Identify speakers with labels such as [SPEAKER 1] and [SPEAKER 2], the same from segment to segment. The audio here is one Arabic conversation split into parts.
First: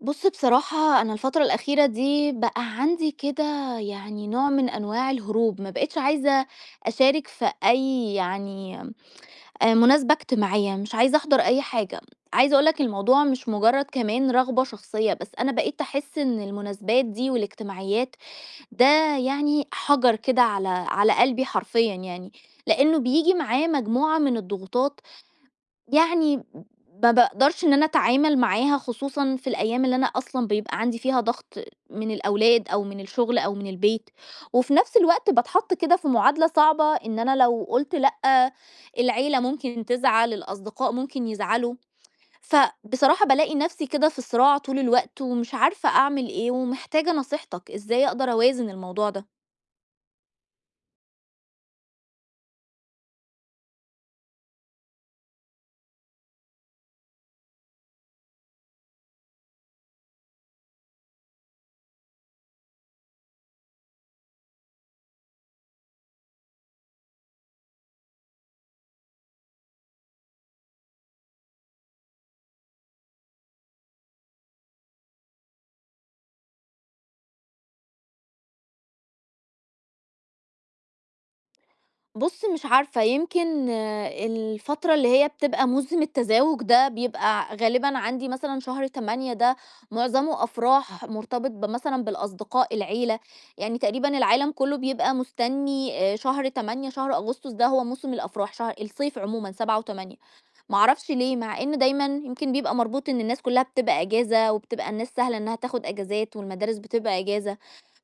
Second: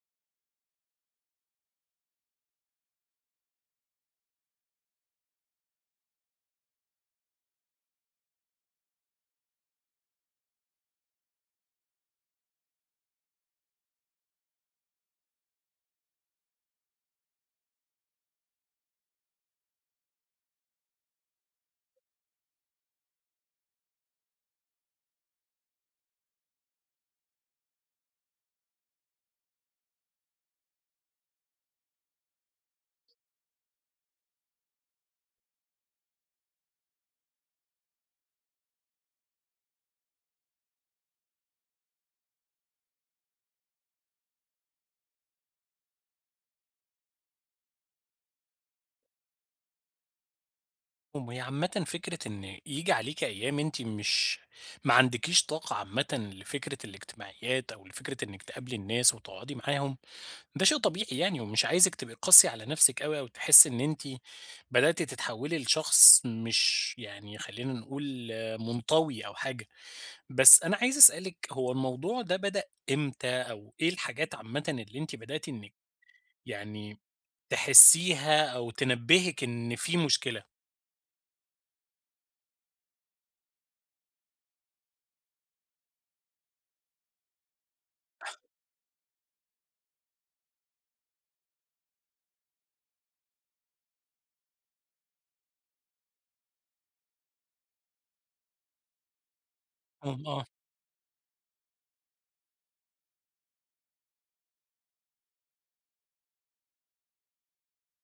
[SPEAKER 1] بُص بصراحة أنا الفترة الأخيرة دي بقى عندي كده يعني نوع من أنواع الهروب، ما بقيتش عايزة أشارك في أي يعني مناسبة اجتماعية، مش عايزة أحضر أي حاجة. عايزة أقول لك الموضوع مش مجرد كمان رغبة شخصية، بس أنا بقيت أحس إن المناسبات دي والاجتماعيات ده يعني حجر كده على قلبي حرفيًا يعني، لإنه بييجي معاه مجموعة من الضغوطات يعني ما باقدرش إن أنا أتعامل معاها خصوصًا في الأيام اللي أنا أصلًا بيبقى عندي فيها ضغط من الأولاد أو من الشغل أو من البيت، وفي نفس الوقت باتحط كده في معادلة صعبة إن أنا لو قُلت لأ، العيلة ممكن تزعل، الأصدقاء ممكن يزعلوا، فبصراحة بالاقي نفسي كده في صراع طول الوقت ومش عارفة أعمل إيه ومحتاجة نصيحتك إزاي أقدر أوازن الموضوع ده.
[SPEAKER 2] وهي عامةً فكرة إن ييجي عليكِ أيام أنتِ مش ما عندكيش طاقة عامةً لفكرة الاجتماعيات أو لفكرة إنِّك تقابلي الناس وتقعدي معاهم. ده شيء طبيعي يعني، ومش عايزِك تبقي قاسية على نفسِك أوي، أو تحسّي إن أنتِ بدأتِ تتحوّلي لشخص، مش يعني، خلّينا نقول آه، منطوي أو حاجة. بس أنا عايز أسألِك، هو الموضوع ده بدأ إمتى؟ أو إيه الحاجات عامةً اللي أنتِ بدأتِ إنِّك يعني تحسّيها أو تنبّهِك إن في مشكلة؟
[SPEAKER 1] بُص مش عارفة، يمكن آه، الفترة اللي هي بتبقى موسم التزاوج ده بيبقى غالبًا عندي مثلًا شهر 8 ده معظمه أفراح مرتبط ب مثلًا بالأصدقاء، العيلة، يعني تقريبًا العالم كله بيبقى مستني شهر 8 شهر أغسطس ده هو موسم الأفراح، شهر الصيف عمومًا 7 و8.
[SPEAKER 2] آه.
[SPEAKER 1] ما أعرفش ليه، مع إن دايمًا يمكن بيبقى مربوط إن الناس كلها بتبقى إجازة وبتبقى الناس سهلة إنها تاخد إجازات والمدارس بتبقى إجازة.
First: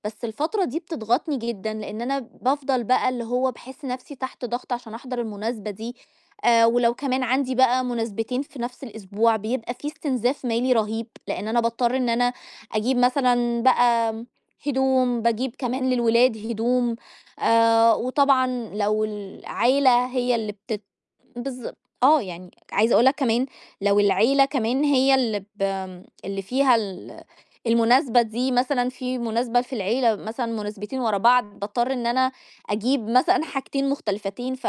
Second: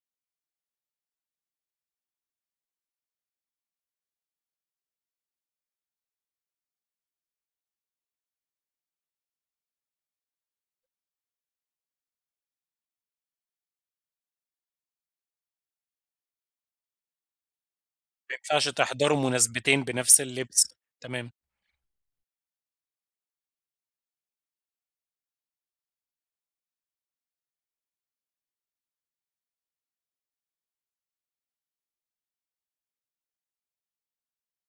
[SPEAKER 1] بس الفترة دي بتضغطني جدًا، لإن أنا بافضل بقى اللي هو باحس نفسي تحت ضغط عشان أحضر المناسبة دي، ولو كمان عندي بقى مناسبتين في نفس الأسبوع، بيبقى في استنزاف مالي رهيب، لإن أنا باضطر إن أنا أجيب مثلًا بقى هدوم، باجيب كمان للولاد هدوم،
[SPEAKER 2] ما
[SPEAKER 1] وطبعًا
[SPEAKER 2] ينفعش
[SPEAKER 1] لو
[SPEAKER 2] تحضروا مناسبتين
[SPEAKER 1] العيلة
[SPEAKER 2] بنفس
[SPEAKER 1] هي اللي
[SPEAKER 2] اللبس.
[SPEAKER 1] بت
[SPEAKER 2] تمام.
[SPEAKER 1] بالضب آه، يعني عايزة أقول لك كمان لو العيلة كمان هي اللي ب اللي فيها ال المناسبة دي مثلًا في مناسبة في العيلة مثلًا مناسبتين ورا بعض، باضطر إن أنا أجيب مثلًا حاجتين مختلفتين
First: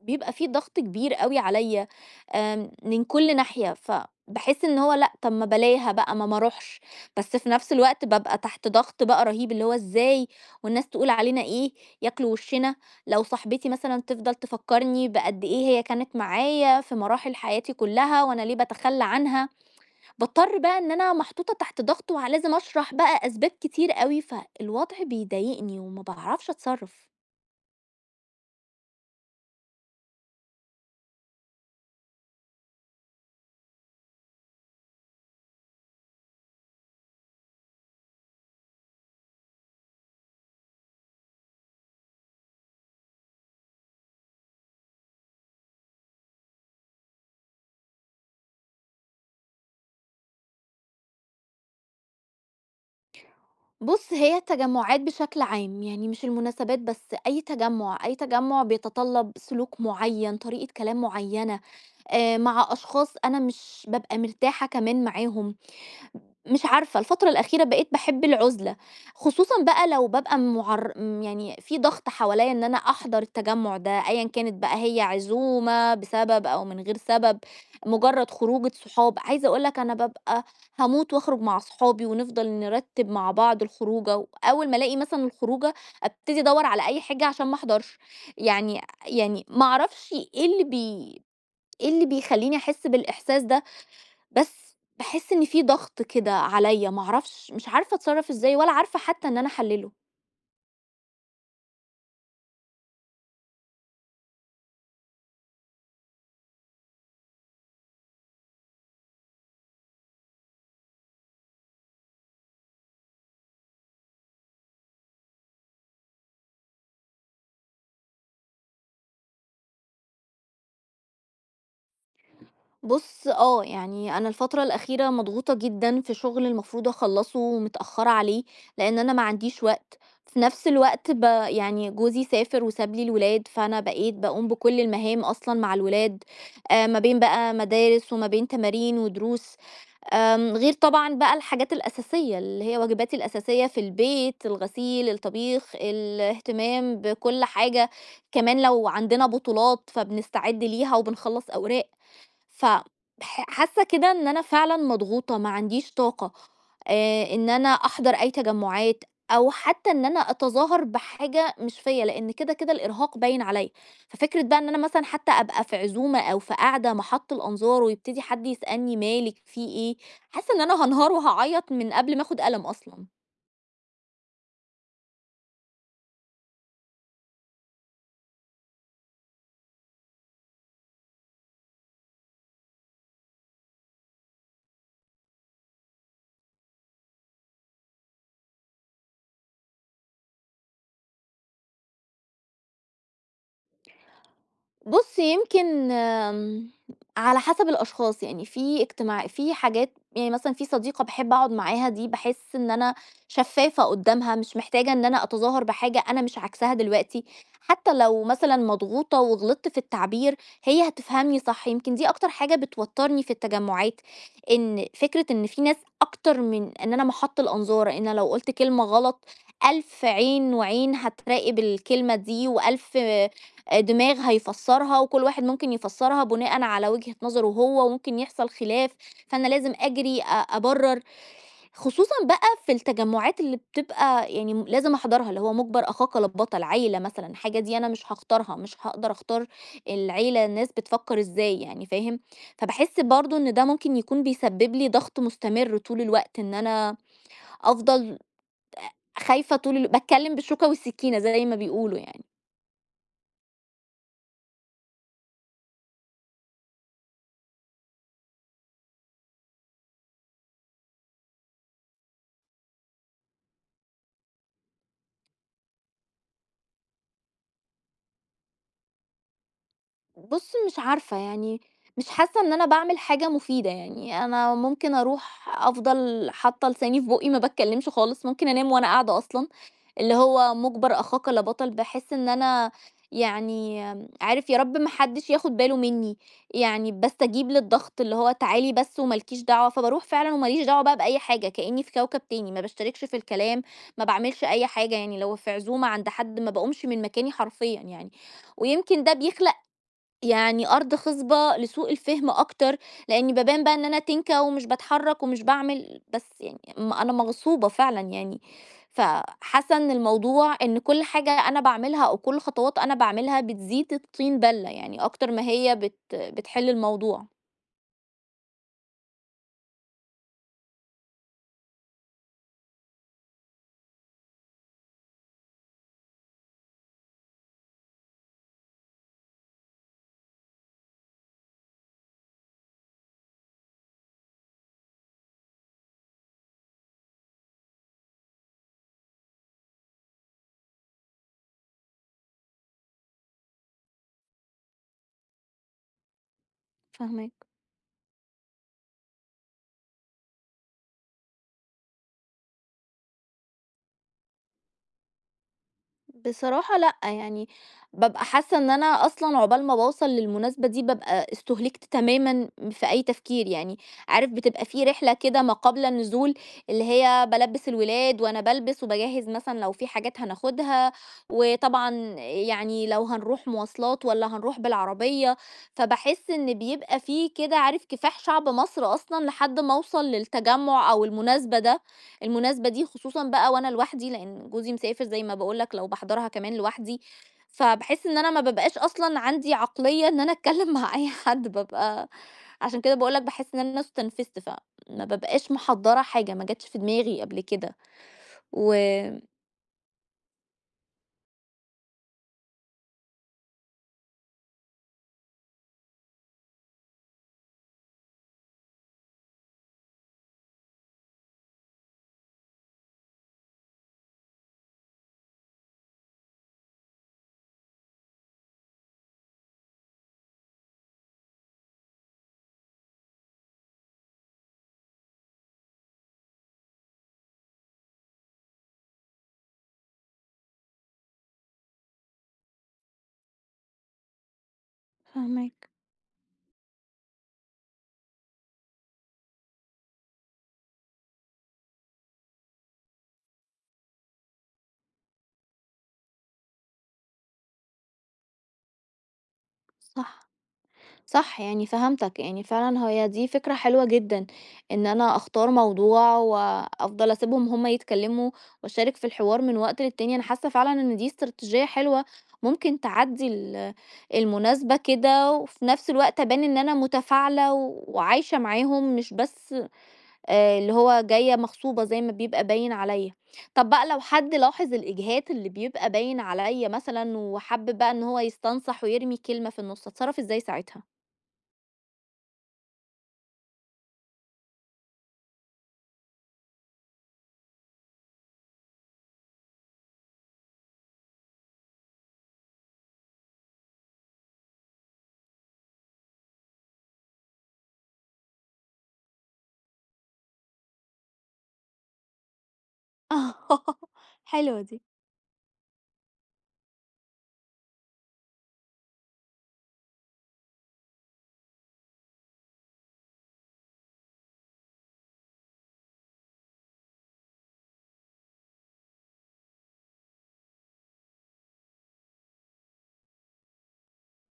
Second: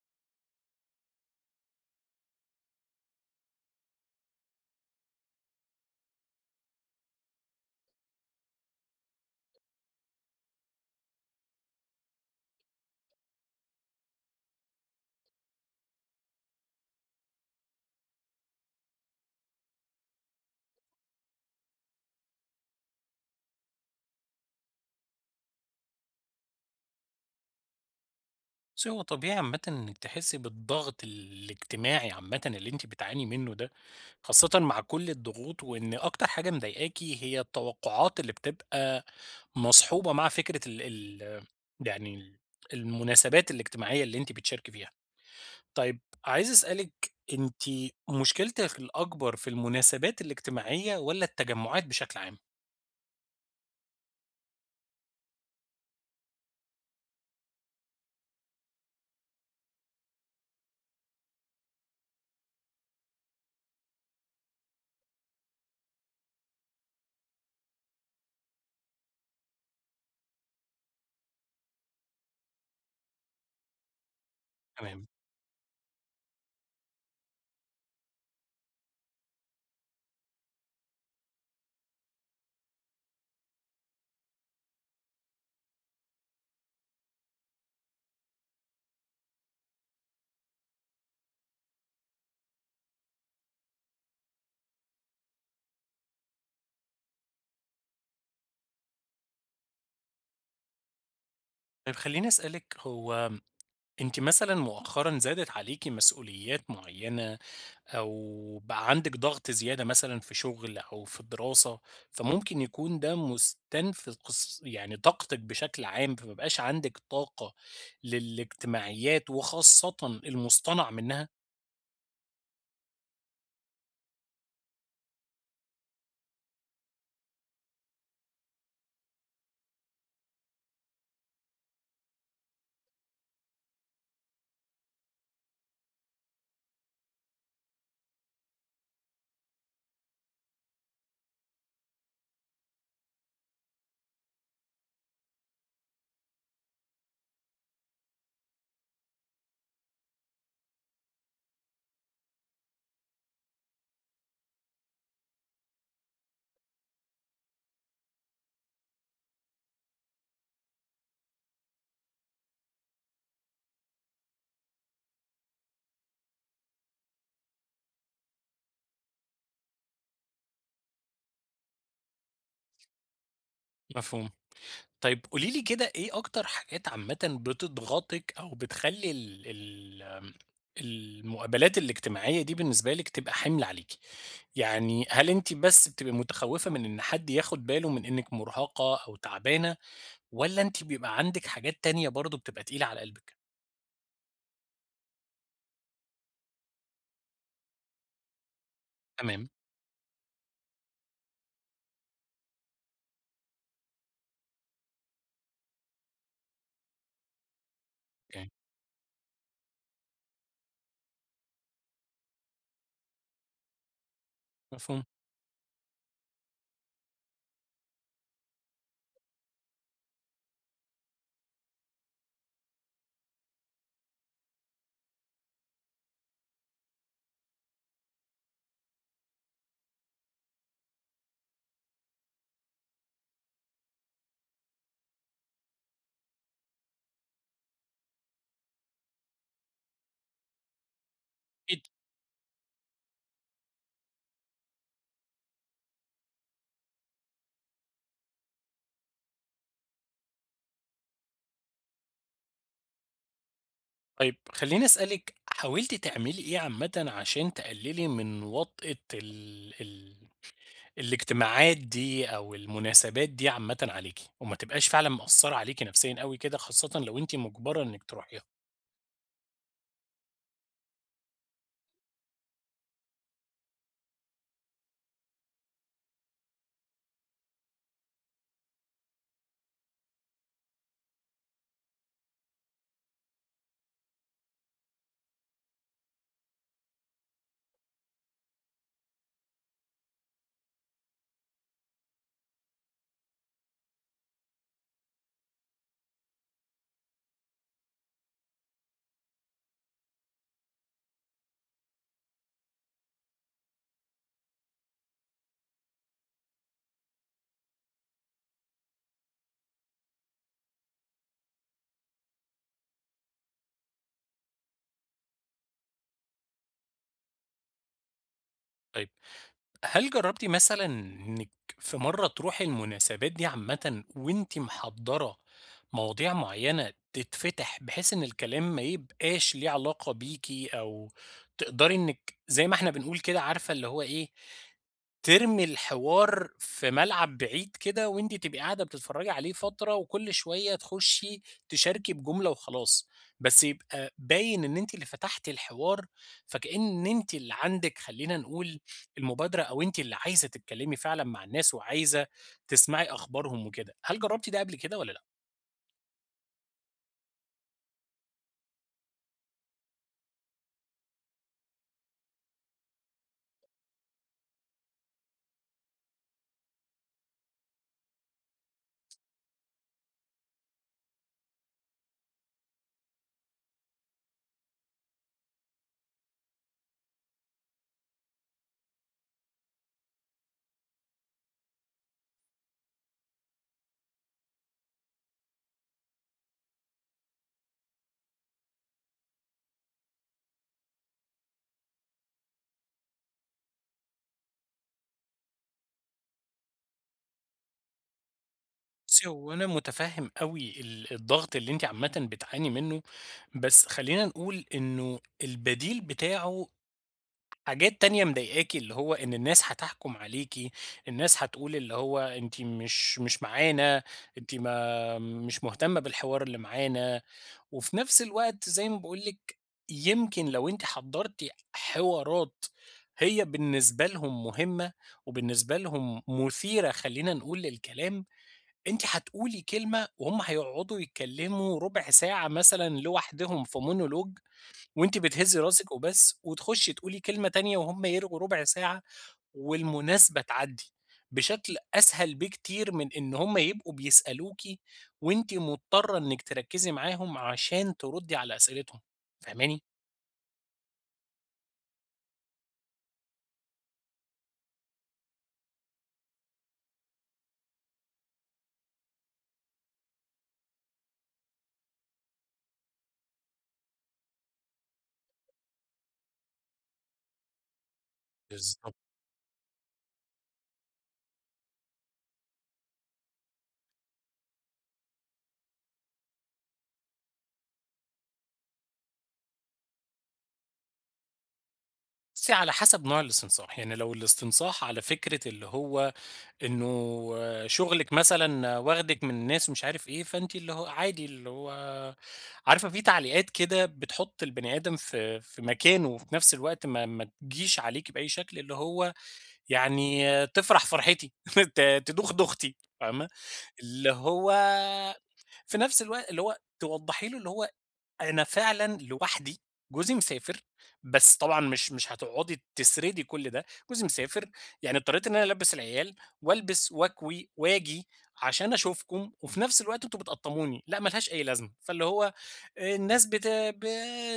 [SPEAKER 1] بيبقى في ضغط كبير أوي عليّا من كل ناحية، فباحس إن هو لأ، طب ما بلاها بقى، ما أروحش، بس في نفس الوقت بابقى تحت ضغط بقى رهيب، اللي هو إزاي والناس تقول علينا إيه، ياكلوا وشنا، لو صاحبتي مثلًا تفضل تفكّرني بقد إيه هي كانت معايا في مراحل حياتي كلّها وأنا ليه باتخلّى عنها، باضطر بقى إن أنا محطوطة تحت ضغط ولازم أشرح بقى أسباب كتير أوي، فالوضع بيضايقني وما باعرفش أتصرّف.
[SPEAKER 2] بُصّي، هو طبيعي عامةً إنِّك تحسّي بالضغط الاجتماعي عامةً اللي أنتِ بتعاني منّه ده، خاصةً مع كل الضغوط، وإن أكتر حاجة مضايقاكِ هي التوقُّعات اللي بتبقى مصحوبة مع فكرة ال ال يعني المناسبات الاجتماعية اللي أنتِ بتشاركي فيها. طيب، عايز أسألِك، أنتِ مشكلتِك الأكبر في المناسبات الاجتماعية والّا التجمُّعات بشكل عام؟
[SPEAKER 1] بُص، هي التجمعات بشكل عام، يعني مش المناسبات بس، أي تجمُّع، أي تجمُّع بيتطلّب سلوك معيّن، طريقة كلام معيّنة، مع أشخاص أنا مش بابقى مرتاحة كمان معاهم، مش عارفة، الفترة الأخيرة بقيت باحب العُزلة، خصوصًا بقى لو بابقى مُعر م يعني في ضغط حواليّا إن أنا أحضر التجمُّع ده أيًا كانت بقى هي
[SPEAKER 2] تمام.
[SPEAKER 1] عزومة بسبب أو من غير سبب، مُجرّد خروجة صحاب، عايزة أقول لك أنا بابقى هاموت وأخرج مع صحابي ونفضل نرتّب مع بعض الخروجة، وأول ما ألاقي مثلًا الخروجة أبتدي أدوّر على أي حِجة عشان ما أحضرش، يعني يعني ما أعرفش إيه اللي إيه اللي بيخلّيني أحس بالإحساس ده بس باحس إن في ضغط كده عليّا ما أعرفش، مش عارفة أتصرّف إزاي ولا عارفة حتى إن أنا أحلّله.
[SPEAKER 2] طيب، خلّيني أسألِك، هو أنتِ مثلًا مؤخرًا زادت عليكِ مسؤوليات معيّنة، أو بقى عندِك ضغط زيادة مثلًا في شغل أو في الدراسة، فممكن يكون ده مُستنفذ يعني طاقتِك بشكل عام، فما بقاش عندِك طاقة للاجتماعيات، وخاصةً المُصطنع منها؟
[SPEAKER 1] بُص آه، يعني أنا الفترة الأخيرة مضغوطة جدًا في شغل المفروض أخلّصه ومتأخّرة عليه، لإن أنا ما عنديش وقت، في نفس الوقت يعني جوزي سافر وساب لي الولاد، فأنا بقيت باقوم بكل المهام أصلًا مع الولاد، ما بين بقى مدارس وما بين تمارين ودروس. غير طبعًا بقى الحاجات الأساسية، اللي هي واجباتي الأساسية في البيت، الغسيل، الطبيخ، الاهتمام بكل حاجة، كمان لو عندنا بطولات فبنستعد ليها وبنخلّص أوراق. ف بح حاسة كده إن أنا فعلًا مضغوطة، ما عنديش طاقة إن أنا أحضر أي تجمعات، أو حتى إن أنا أتظاهر بحاجة مش فيّا، لإن كده، كده الإرهاق باين عليّا. ففكرة بقى إن أنا مثلًا حتى أبقى في عزومة أو في قعدة محط الأنظار ويبتدي حد يسألني مالِك، في إيه، حاسة إن أنا هانهار وهاعيط من قبل ما آخد قلم أصلًا.
[SPEAKER 2] مفهوم. طيب قولي لي كده، إيه أكتر حاجات عامةً بتضغطِك، أو بتخلّي ال ال آمم، المقابلات الاجتماعية دي بالنسبة لِك تبقى حِمل عليكِ؟ يعني هل أنتِ بس بتبقي متخوّفة من إن حد ياخد باله من إنِّك مرهقة أو تعبانة، والّا أنتِ بيبقى عندِك حاجات تانية برضه بتبقى تقيلة على قلبِك؟
[SPEAKER 1] بُص يمكن على حسب الأشخاص، يعني في اجتماع
[SPEAKER 2] تمام.
[SPEAKER 1] في حاجات يعني مثلًا في صديقة باحب أقعد معاها دي باحس إن أنا شفافة قدّامها، مش محتاجة إن أنا أتظاهر بحاجة أنا مش عاكساها دلوقتي، حتى لو
[SPEAKER 2] أوكي.
[SPEAKER 1] مثلًا مضغوطة وغلطت في التعبير هي هتفهمني صح، يمكن دي أكتر حاجة بتوترني في التجمعات، إن
[SPEAKER 2] مفهوم.
[SPEAKER 1] فكرة إن في ناس أكتر من إن أنا محَط الأنظار، إن أنا لو قُلت كلمة غلط 1000 عين وعين هتراقب الكلمة دي و1000 دماغ هيفسّرها وكل واحد ممكن يفسّرها بناءً على وجهة نظره هو وممكن يحصل خلاف، فأنا لازم أجري أبرّر، خصوصًا بقى في التجمعات اللي بتبقى يعني م لازم أحضرها، اللي هو مُجبَر أخاك للبطل، عيلة مثلًا، الحاجة دي أنا مش هاختارها، مش هاقدر أختار العيلة الناس بتفكّر إزاي
[SPEAKER 2] أكيد.
[SPEAKER 1] يعني فاهم؟ فباحس برضه إن ده ممكن يكون بيسبب لي ضغط مستمر طول الوقت، إن أنا أفضل خايفة طول ال باتكلّم بالشوكة والسكينة زي ما بيقولوا يعني.
[SPEAKER 2] طيب خلّيني أسألِك، حاولتِ تعملي إيه عامةً عشان تقلّلي من وطأة ال ال الاجتماعات دي أو المناسبات دي عامةً عليكِ، وما تبقاش فعلًا مأثّرة عليكِ نفسيًا أوي كده، خاصةً لو أنتِ مُجبرة إنِّك تروحيها؟
[SPEAKER 1] بُص مش عارفة يعني، مش حاسة إن أنا باعمل حاجة مفيدة، يعني أنا ممكن أروح أفضل حاطة لساني في بُقّي ما باتكلمش خالص، ممكن أنام وأنا قاعدة أصلًا، اللي هو مُجبر أخاك لا بطل، باحس إن أنا يعني عارف يا رب ما حدش ياخد باله مني، يعني باستجيب للضغط اللي هو تعالي بس وما لكيش دعوة، فباروح فعلًا وما ليش دعوة بقى بأي حاجة، كأني في كوكب تاني، ما باشتركش في الكلام، ما باعملش أي حاجة، يعني لو في عزومة عند حد ما باقومش من مكاني حرفيًا يعني، ويمكن ده بيخلق يعني أرض خصبة لسوء الفهم أكتر، لإني بابان بقى إن أنا تِنكة ومش باتحرّك ومش باعمل، بس يعني م أنا مغصوبة فعلًا يعني، فحاسة إن الموضوع إن كل حاجة أنا باعملها أو كل خطوات أنا باعملها بتزيد الطين بَلّة يعني أكتر ما هي بتحِل الموضوع.
[SPEAKER 2] طيب، هل جربتِ مثلًا إنِّك في مرة تروحي المناسبات دي عامةً وأنتِ محضّرة مواضيع معيّنة تتفتح، بحيث إن الكلام ما يبقاش ليه علاقة بيكِ، أو تقدري إنِّك زي ما إحنا بنقول كده، عارفة اللي هو إيه، ترمي الحوار في ملعب بعيد كده، وأنتِ تبقي قاعدة بتتفرّجي عليه فترة، وكل شوية تخشّي تشاركي بجملة وخلاص، بس يبقى باين إن أنتِ اللي فتحتِ الحوار، فكأن
[SPEAKER 1] فاهماك.
[SPEAKER 2] أنتِ اللي عندِك، خلّينا نقول، المبادرة، أو أنتِ اللي عايزة تتكلمي فعلًا مع الناس وعايزة تسمعي أخبارهم وكده. هل جرّبتِ ده قبل كده والّا لأ؟
[SPEAKER 1] بصراحة لأ، يعني بابقى حاسة إن أنا أصلًا عقبال ما باوصل للمناسبة دي بابقى استهلكت تمامًا في أي تفكير، يعني عارف بتبقى في رحلة كده ما قبل النزول، اللي هي بالبّس الولاد وأنا بالبس وباجهّز مثلًا لو في حاجات هناخدها، وطبعًا يعني لو هنروح مواصلات والّا هنروح بالعربية، فباحس إن بيبقى في كده عارف كفاح شعب مصر أصلًا لحد ما أوصل للتجمُّع أو المناسبة ده. المناسبة دي خصوصًا بقى وأنا لوحدي، لإن جوزي مسافر زي ما باقول لك لو باحضرها كمان لوحدي، فباحس إن أنا ما بابقاش أصلًا عندي عقلية إن أنا أتكلم مع أي حد، عشان كده باقول لك باحس إن أنا استنفذت، فما بابقاش محضرة حاجة، ما جاتش في دماغي قبل كده و
[SPEAKER 2] بُصّي، هو أنا متفهم أوي الضغط اللي أنتِ عامةً بتعاني منه، بس خلّينا نقول إنه البديل بتاعه حاجات تانية مضايقاكِ، اللي هو إن الناس هتحكم عليكِ، الناس هتقول اللي هو أنتِ مش معانا، أنتِ ما مش مهتمة بالحوار اللي معانا. وفي نفس الوقت، زي ما باقول لِك، يمكن لو أنتِ حضّرتِ حوارات هي بالنسبة لهم مهمة، وبالنسبة لهم مثيرة، خلّينا نقول، للكلام، أنتِ هتقولي كلمة وهُم هيقعدوا يتكلموا ربع ساعة مثلًا لوحدهم في monologue، وأنتِ بتهزّي
[SPEAKER 1] فاهماك،
[SPEAKER 2] راسِك وبس، وتخشّي تقولي كلمة تانية وهُم يرغوا ربع ساعة. والمناسبة تعدّي بشكل أسهل بكتير من إن هم يبقوا بيسألوكِ، وأنتِ مضطرة إنِّك تركّزي معاهم عشان تردّي على أسئلتهم. فاهماني؟
[SPEAKER 1] صح. صح، يعني فهمتك، يعني فعلًا هي دي فكرة حلوة جدًا، إن أنا أختار موضوع وأفضل أسيبهم هم يتكلموا وأشارك في الحوار من وقت للتاني، أنا حاسة فعلًا إن دي استراتيجية حلوة ممكن تعدّي المناسبة كده، وفي نفس الوقت أبان إن أنا متفاعلة وعايشة
[SPEAKER 2] بالضبط.
[SPEAKER 1] معاهم مش بس اللي هو جاية مغصوبة زي ما بيبقى باين عليَّ. طب بقى لو حد لاحظ الإجهاد اللي بيبقى باين عليَّ مثلًا وحَب بقى إن هو يستنصح ويرمي كلمة في النُص، أتصرف إزاي ساعتها؟
[SPEAKER 2] بُصّي، على حسب نوع الاستنصاح. يعني لو الاستنصاح على فكرة اللي هو إنه شغلِك مثلًا واخدِك من الناس ومش عارف إيه، فأنتِ اللي هو عادي، اللي هو عارفة، في تعليقات كده بتحُط البني آدم في مكانه، وفي نفس الوقت ما تجيش عليكِ بأي شكل، اللي هو يعني تفرح فرحتي، ت تدوخ دوختي، فاهمة؟ اللي هو
[SPEAKER 1] حلوة دي.
[SPEAKER 2] في نفس الوقت اللي هو توضّحي له اللي هو أنا فعلًا لوحدي، جوزي مسافر، بس طبعًا مش هتقعدي تسردي كل ده، جوزي مسافر، يعني اضطريت إن أنا ألبّس العيال والبس واكوي واجي عشان أشوفكم، وفي نفس الوقت أنتم بتقطّموني، لأ، ما لهاش أي لازمة. فاللي هو الناس بت ب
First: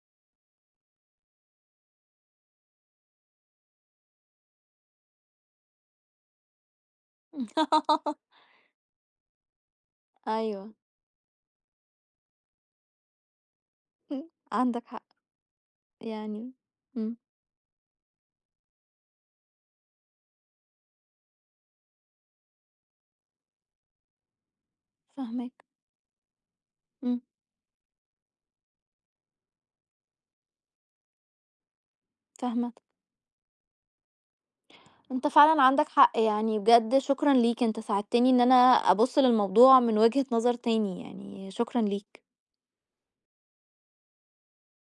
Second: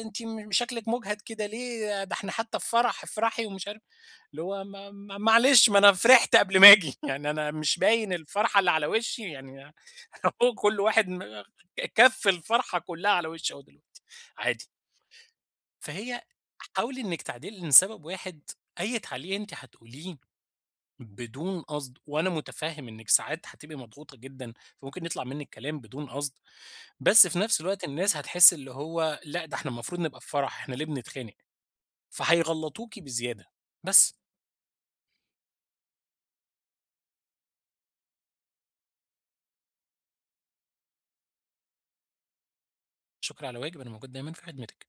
[SPEAKER 2] أنتِ شكلِك مُجهد كده ليه، ده إحنا حتى في فرح، افرحي ومش عارف اللي هو ما ما معلش، ما أنا فرحت قبل ما آجي، يعني أنا مش باين الفرحة اللي على وشّي، يعني أهو،
[SPEAKER 1] أيوه،
[SPEAKER 2] كل واحد م كَف الفرحة كلّها على وشّي أهو دلوقتي، عادي.
[SPEAKER 1] عندك حق،
[SPEAKER 2] فهي،
[SPEAKER 1] يعني
[SPEAKER 2] حاولي
[SPEAKER 1] إمم،
[SPEAKER 2] إنِّك تعدلي من سبب واحد أي تعليق أنتِ هتقوليه بدون قصد، وأنا متفهّم إنِّك ساعات هتبقي مضغوطة جدًا، فممكن يطلع منِّك
[SPEAKER 1] فاهماك،
[SPEAKER 2] كلام بدون قصد،
[SPEAKER 1] إمم،
[SPEAKER 2] بس في نفس الوقت الناس هتحس اللي هو لأ، ده إحنا المفروض نبقى في فرح، إحنا ليه بنتخانق؟
[SPEAKER 1] فاهماك.
[SPEAKER 2] فهيغلطوكِ بزيادة. بس.
[SPEAKER 1] أنت فعلًا عندك حق، يعني بجد شكرًا ليك، أنت ساعدتني إن أنا أبُص للموضوع من وجهة نظر تاني يعني، شكرًا ليك.
[SPEAKER 2] شكر على واجب، أنا موجود دايمًا في خدمتِك.